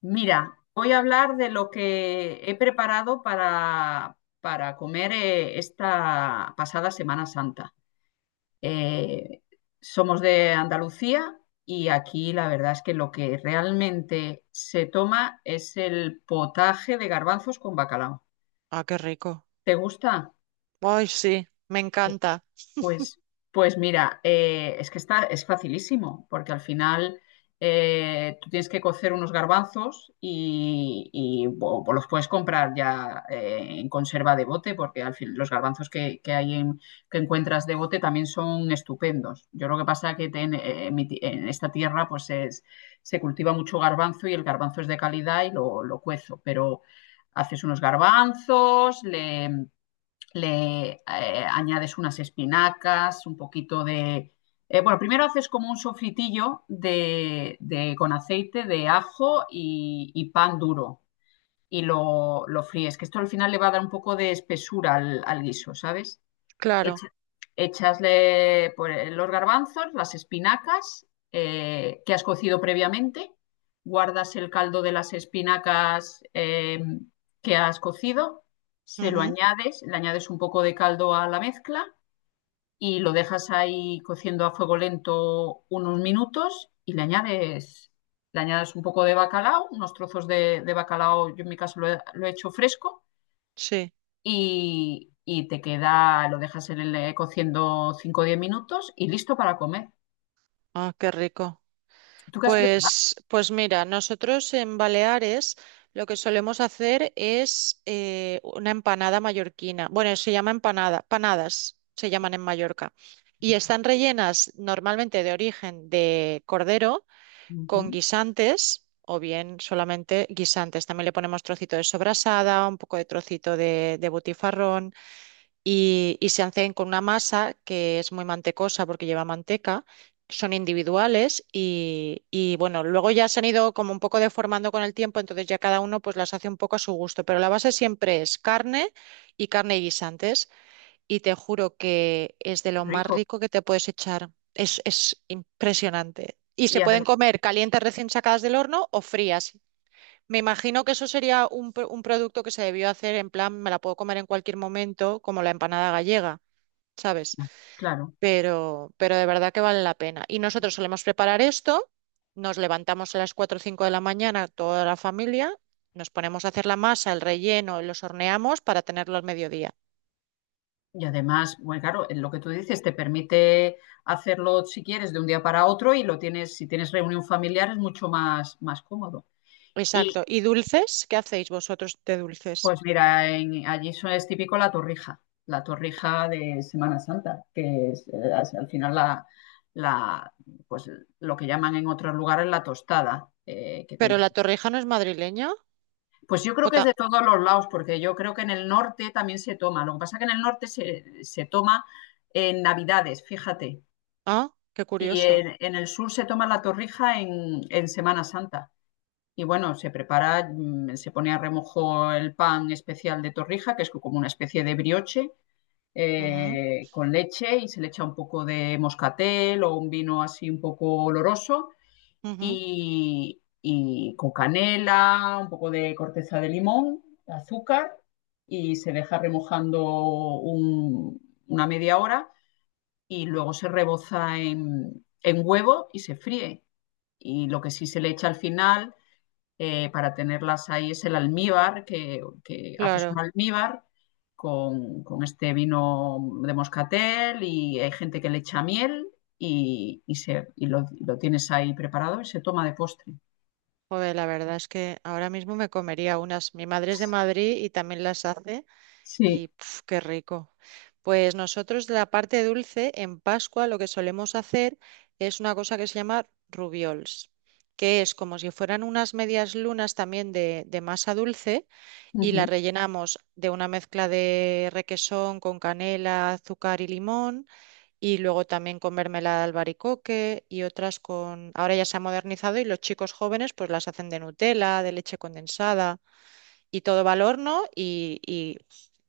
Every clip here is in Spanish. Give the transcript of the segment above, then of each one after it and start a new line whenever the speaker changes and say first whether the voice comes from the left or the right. left: Mira, voy a hablar de lo que he preparado para comer esta pasada Semana Santa. Eh, Somos de Andalucía y aquí la verdad es que lo que realmente se toma es el potaje de garbanzos con bacalao.
right: Ah, qué rico.
left: ¿Te gusta?
right: Ay, sí, me encanta.
left: Pues, pues mira, es que es facilísimo, porque al final tú tienes que cocer unos garbanzos y los puedes comprar ya en conserva de bote, porque al fin los garbanzos que que encuentras de bote también son estupendos. Yo lo que pasa que en esta tierra pues se cultiva mucho garbanzo y el garbanzo es de calidad y lo cuezo, pero haces unos garbanzos, le añades unas espinacas, un poquito de, bueno, primero haces como un sofritillo con aceite de ajo y pan duro y lo fríes, que esto al final le va a dar un poco de espesura al guiso, ¿sabes?
right: Claro.
left: Echa- echasle por los garbanzos, las espinacas que has cocido previamente, guardas el caldo de las espinacas que has cocido, se lo
right: Ujú.
left: añades, le añades un poco de caldo a la mezcla y lo dejas ahí cociendo a fuego lento unos minutos y le añades un poco de bacalao, unos trozos de bacalao. Yo en mi caso lo he hecho fresco
right: Sí.
left: y te queda, lo dejas cociendo 5 o 10 minutos y listo para comer.
right: Ah, qué rico.
left: ¿Tú qué has preparado?
right: Pues mira, nosotros en Baleares lo que solemos hacer es una empanada mallorquina. Bueno, se llama empanada, panadas se llaman en Mallorca. Y están rellenas normalmente de origen de cordero
left: Ujú,
right: con guisantes o bien solamente guisantes. También le ponemos trocito de sobrasada, un poco de trocito de butifarrón. Y se hacen con una masa que es muy mantecosa porque lleva manteca. Son individuales y, bueno, luego ya se han ido como un poco deformando con el tiempo. Entonces, ya cada uno pues las hace un poco a su gusto, pero la base siempre es carne y carne y guisantes, y te juro que es de
left: qué
right: lo más
left: rico.
right: rico que te puedes echar. Es impresionante. Y
left: Y
right: se pueden
left: además,
right: comer calientes recién sacadas del horno o frías. Me imagino que eso sería un producto que se debió hacer en plan, me la puedo comer en cualquier momento, como la empanada gallega, ¿sabes?
left: claro,
right: Pero de verdad que vale la pena. Y nosotros solemos preparar esto, nos levantamos a las cuatro o 5 de la mañana, toda la familia, nos ponemos a hacer la masa, el relleno, los horneamos para tenerlo al mediodía.
left: y además, bueno, claro, en lo que tú dices te permite hacerlo si quieres de un día para otro y lo tienes. Si tienes reunión familiar es mucho más cómodo.
right: Exacto. ¿Y dulces? ¿Qué hacéis vosotros de dulces?
left: Pues mira, allí eso es típico la torrija de Semana Santa, que es, al final la- pues lo que llaman en otros lugares la tostada, que
right: ¿Pero
left: tienes
right: la
left: que.
right: torrija no es madrileña?
left: Pues yo creo
right: ¿O
left: que es
right: ta-?
left: de todos los lados, porque yo creo que en el norte también se toma. Lo que pasa que en el norte se toma en Navidades, fíjate,
right: Ah, qué
left: y
right: curioso.
left: en el sur se toma la torrija en Semana Santa. Y bueno, se prepara, se pone a remojo el pan especial de torrija, que es como una especie de brioche,
right: Ujú,
left: con leche y se le echa un poco de moscatel o un vino así un poco oloroso
right: ujú,
left: y con canela, un poco de corteza de limón, azúcar y se deja remojando un- una media hora y luego se reboza en huevo y se fríe. Y lo que sí se le echa al final para tenerlas ahí es el almíbar, que haces un
right: claro.
left: almíbar con este vino de moscatel y hay gente que le echa miel y lo tienes ahí preparado y se toma de postre.
right: Joder, la verdad es que ahora mismo me comería unas. Mi madre es de Madrid y también las hace. Y
left: Sí,
right: puf, qué rico. Pues nosotros de la parte dulce, en Pascua lo que solemos hacer es una cosa que se llama rubiols, que es como si fueran unas medias lunas también de masa dulce, y la
left: ujú.
right: rellenamos de una mezcla de requesón con canela, azúcar y limón, y luego también con mermelada de albaricoque y otras con. Ahora ya se ha modernizado y los chicos jóvenes pues las hacen de Nutella, de leche condensada, y todo va al horno y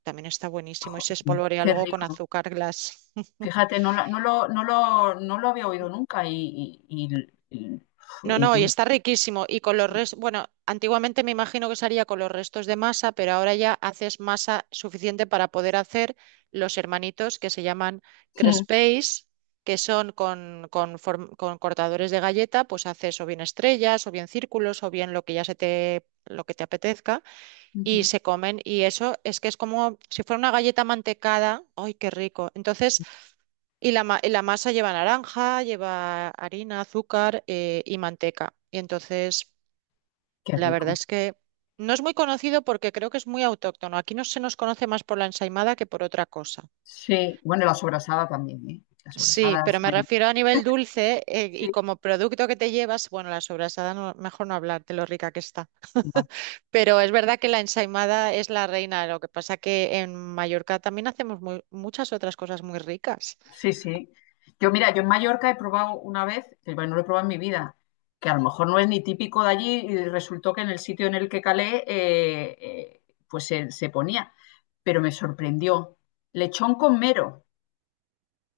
right: también está buenísimo y
left: Jo,
right: se espolvorea
left: qué
right: luego con
left: rico.
right: azúcar glass.
left: Fíjate, no, no lo había oído nunca y-
right: No,
left: y
right: no, y
left: tiene-
right: está riquísimo. Y con los
left: sí.
right: restos, bueno, antiguamente me imagino que se haría con los restos de masa, pero ahora ya haces masa suficiente para poder hacer los hermanitos que se llaman
left: Mm,
right: crespés, que son con cortadores de galleta, pues haces o bien estrellas, o bien círculos, o bien lo que te apetezca, y
left: ujú.
right: se comen. Y eso es que es como si fuera una galleta mantecada. ¡Ay, qué rico! Entonces la masa lleva naranja, lleva harina, azúcar y manteca. Y entonces,
left: Qué
right: la
left: rico.
right: verdad es que no es muy conocido porque creo que es muy autóctono. Aquí no se nos conoce más por la ensaimada que por otra cosa.
left: Sí, bueno, la sobrasada también, ¿eh? La
right: Sí,
left: sobrasada es
right: pero me
left: muy.
right: refiero a nivel dulce y
left: Sí.
right: como producto que te llevas, bueno, la sobrasada, mejor no hablar de lo rica que está. Pero es verdad que la ensaimada es la reina, lo que pasa que en Mallorca también hacemos muchas otras cosas muy ricas.
left: Sí, sí. Mira, yo en Mallorca he probado una vez, que bueno, no lo he probado en mi vida, que a lo mejor no es ni típico de allí y resultó que en el sitio en el que calé, pues se ponía. Pero me sorprendió. Lechón con mero,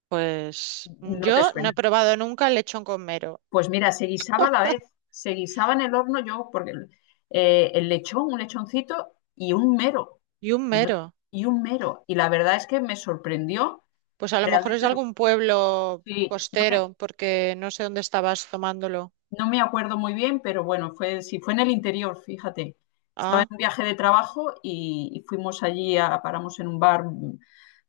right: Pues
left: no te
right: yo
left: suena.
right: no he probado nunca el lechón con mero.
left: Pues mira, se guisaba a la vez, se guisaba en el horno yo, porque el lechón, un lechoncito y un mero,
right: ¿Y un
left: y, no-
right: mero?
left: y un mero. Y la verdad es que me sorprendió
right: Pues a lo mejor es de
left: realmente, lo,
right: algún pueblo
left: sí, no me-
right: costero, porque no sé dónde estabas tomándolo.
left: No me acuerdo muy bien, pero bueno, fue, sí, fue en el interior, fíjate. Estaba en
right: Ah,
left: un viaje de trabajo y fuimos allí, paramos en un bar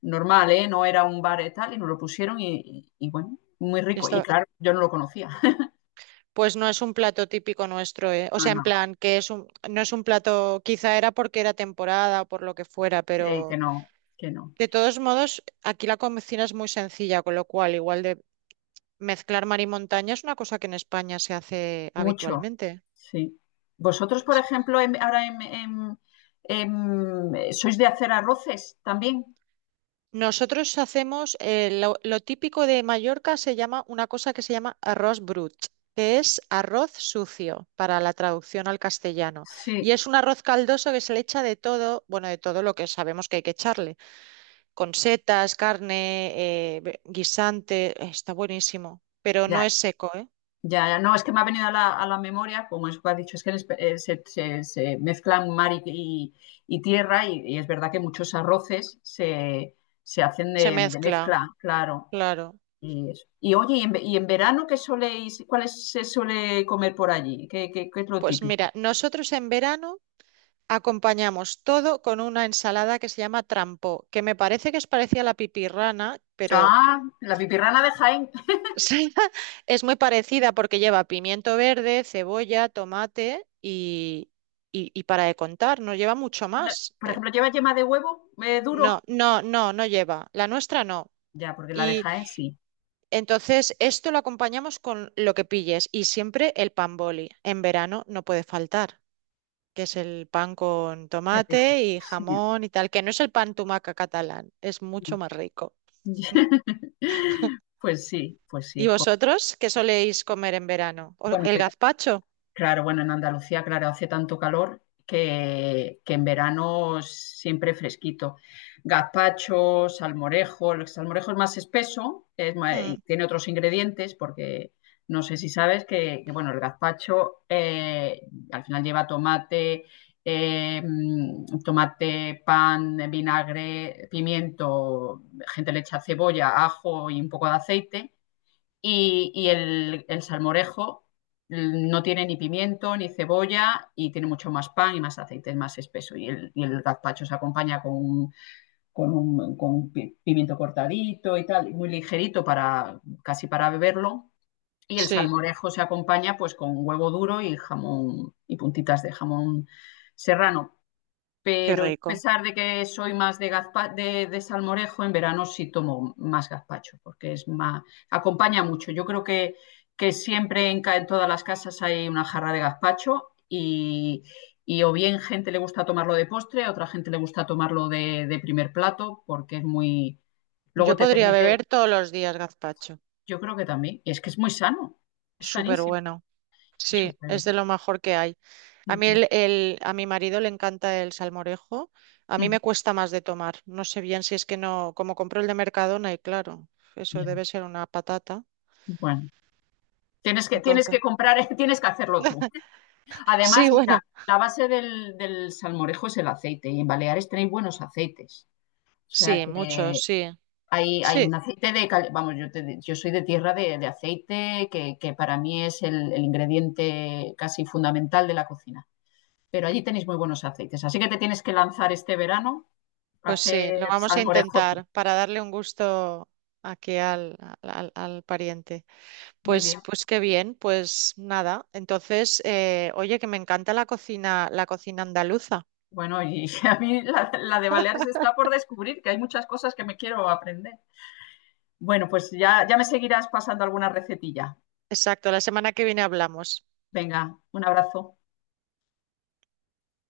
left: normal, ¿eh? No era un bar y tal, y nos lo pusieron y bueno, muy
right: ya
left: rico. Y
right: está.
left: claro, yo no lo conocía.
right: Pues no es un plato típico nuestro, ¿eh? O
left: No,
right: sea,
left: no,
right: en plan, que es no es un plato, quizá era porque era temporada o por lo que fuera,
left: sí, que
right: pero
left: no, que no.
right: de todos modos, aquí la cocina es muy sencilla, con lo cual, igual de mezclar mar y montaña es una cosa que en España se hace
left: Mucho,
right: habitualmente.
left: sí. Vosotros, por ejemplo, ahora sois de hacer arroces también.
right: Nosotros hacemos lo típico de Mallorca se llama una cosa que se llama arroz brut, que es arroz sucio para la traducción al castellano. Y
left: Sí,
right: es un arroz caldoso que se le echa de todo, bueno, de todo lo que sabemos que hay que echarle, con setas, carne, guisante, está buenísimo, pero no
left: ya,
right: es seco, ¿eh?
left: ya, no, es que me ha venido a la memoria, como es que has dicho, es que en se mezclan mar y tierra y es verdad que muchos arroces se hacen
right: Se
left: de
right: mezcla,
left: mezcla, claro.
right: claro.
left: Eso. Y oye, ¿y en verano qué soléis, cuáles se suele comer por allí? ¿Qué es lo
right: Pues mira,
left: típico?
right: nosotros en verano acompañamos todo con una ensalada que se llama trampó, que me parece que es parecida a la pipirrana, pero
left: Ah, la pipirrana de Jaén.
right: sí, es muy parecida porque lleva pimiento verde, cebolla, tomate y para de contar, no lleva mucho
left: No,
right: más.
left: por ejemplo, ¿lleva yema de huevo duro?
right: No, no, no, no lleva. La nuestra no.
left: Ya, porque la de
right: Y
left: Jaén sí,
right: entonces esto lo acompañamos con lo que pilles y siempre el pan boli. En verano no puede faltar, que es el pan con
left: qué rico.
right: tomate y
left: Sí.
right: jamón y tal, que no es el pan tumaca catalán, es mucho más rico.
left: Pues sí, pues sí.
right: ¿Y
left: Jo.
right: vosotros qué soléis comer en verano? ¿O-?
left: Bueno,
right: ¿El gazpacho?
left: claro, bueno, en Andalucía, claro, hace tanto calor que en verano siempre fresquito. Gazpacho, salmorejo, el salmorejo es más espeso, y
right: Mm,
left: tiene otros ingredientes porque no sé si sabes que, bueno, el gazpacho al final lleva tomate, pan, vinagre, pimiento, gente le echa cebolla, ajo y un poco de aceite y el salmorejo no tiene ni pimiento ni cebolla y tiene mucho más pan y más aceite, es más espeso. Y el gazpacho se acompaña pimiento cortadito y tal, muy ligerito para casi para beberlo. Y el
right: sí,
left: salmorejo se acompaña pues con huevo duro y jamón y puntitas de jamón serrano,
right: qué
left: pero a
right: rico.
left: pesar de que soy más de salmorejo, en verano sí tomo más gazpacho, porque es acompaña mucho. Yo creo que siempre en todas las casas hay una jarra de gazpacho y o bien gente le gusta tomarlo de postre, a otra gente le gusta tomarlo de primer plato, porque es muy. Luego
right: Yo
left: te
right: podría
left: permite,
right: beber todos los días gazpacho.
left: yo creo que también, y es que es muy sano, es
right: Súper
left: sanísimo,
right: bueno.
left: es
right: Sí,
left: súper.
right: es de lo mejor que hay. A mí a mi marido le encanta el salmorejo. A mí me cuesta más de tomar. No sé bien si es que no, como compro el de Mercadona y claro, eso
left: Ya,
right: debe ser una patata.
left: bueno, tienes que, tienes
right: Entonces,
left: que comprar, tienes que hacerlo tú.
right: sí,
left: Además,
right: bueno,
left: mira, la base del salmorejo es el aceite y en Baleares tenéis buenos aceites. O sea
right: sí, mucho,
left: que
right: sí.
left: hay
right: Sí,
left: un aceite Vamos, yo soy de tierra de aceite que para mí es el ingrediente casi fundamental de la cocina. Pero allí tenéis muy buenos aceites. Así que te tienes que lanzar este verano a
right: pues sí,
left: hacer
right: lo vamos a
left: salmorejo tú.
right: intentar para darle un gusto aquí al pariente.
left: Muy
right: Pues,
left: bien.
right: pues qué bien, pues nada. Entonces, oye, que me encanta la cocina, andaluza.
left: Bueno, y a mí la de Baleares está por descubrir, que hay muchas cosas que me quiero aprender. Bueno, pues ya, ya me seguirás pasando alguna recetilla.
right: Exacto, la semana que viene hablamos.
left: Venga, un abrazo.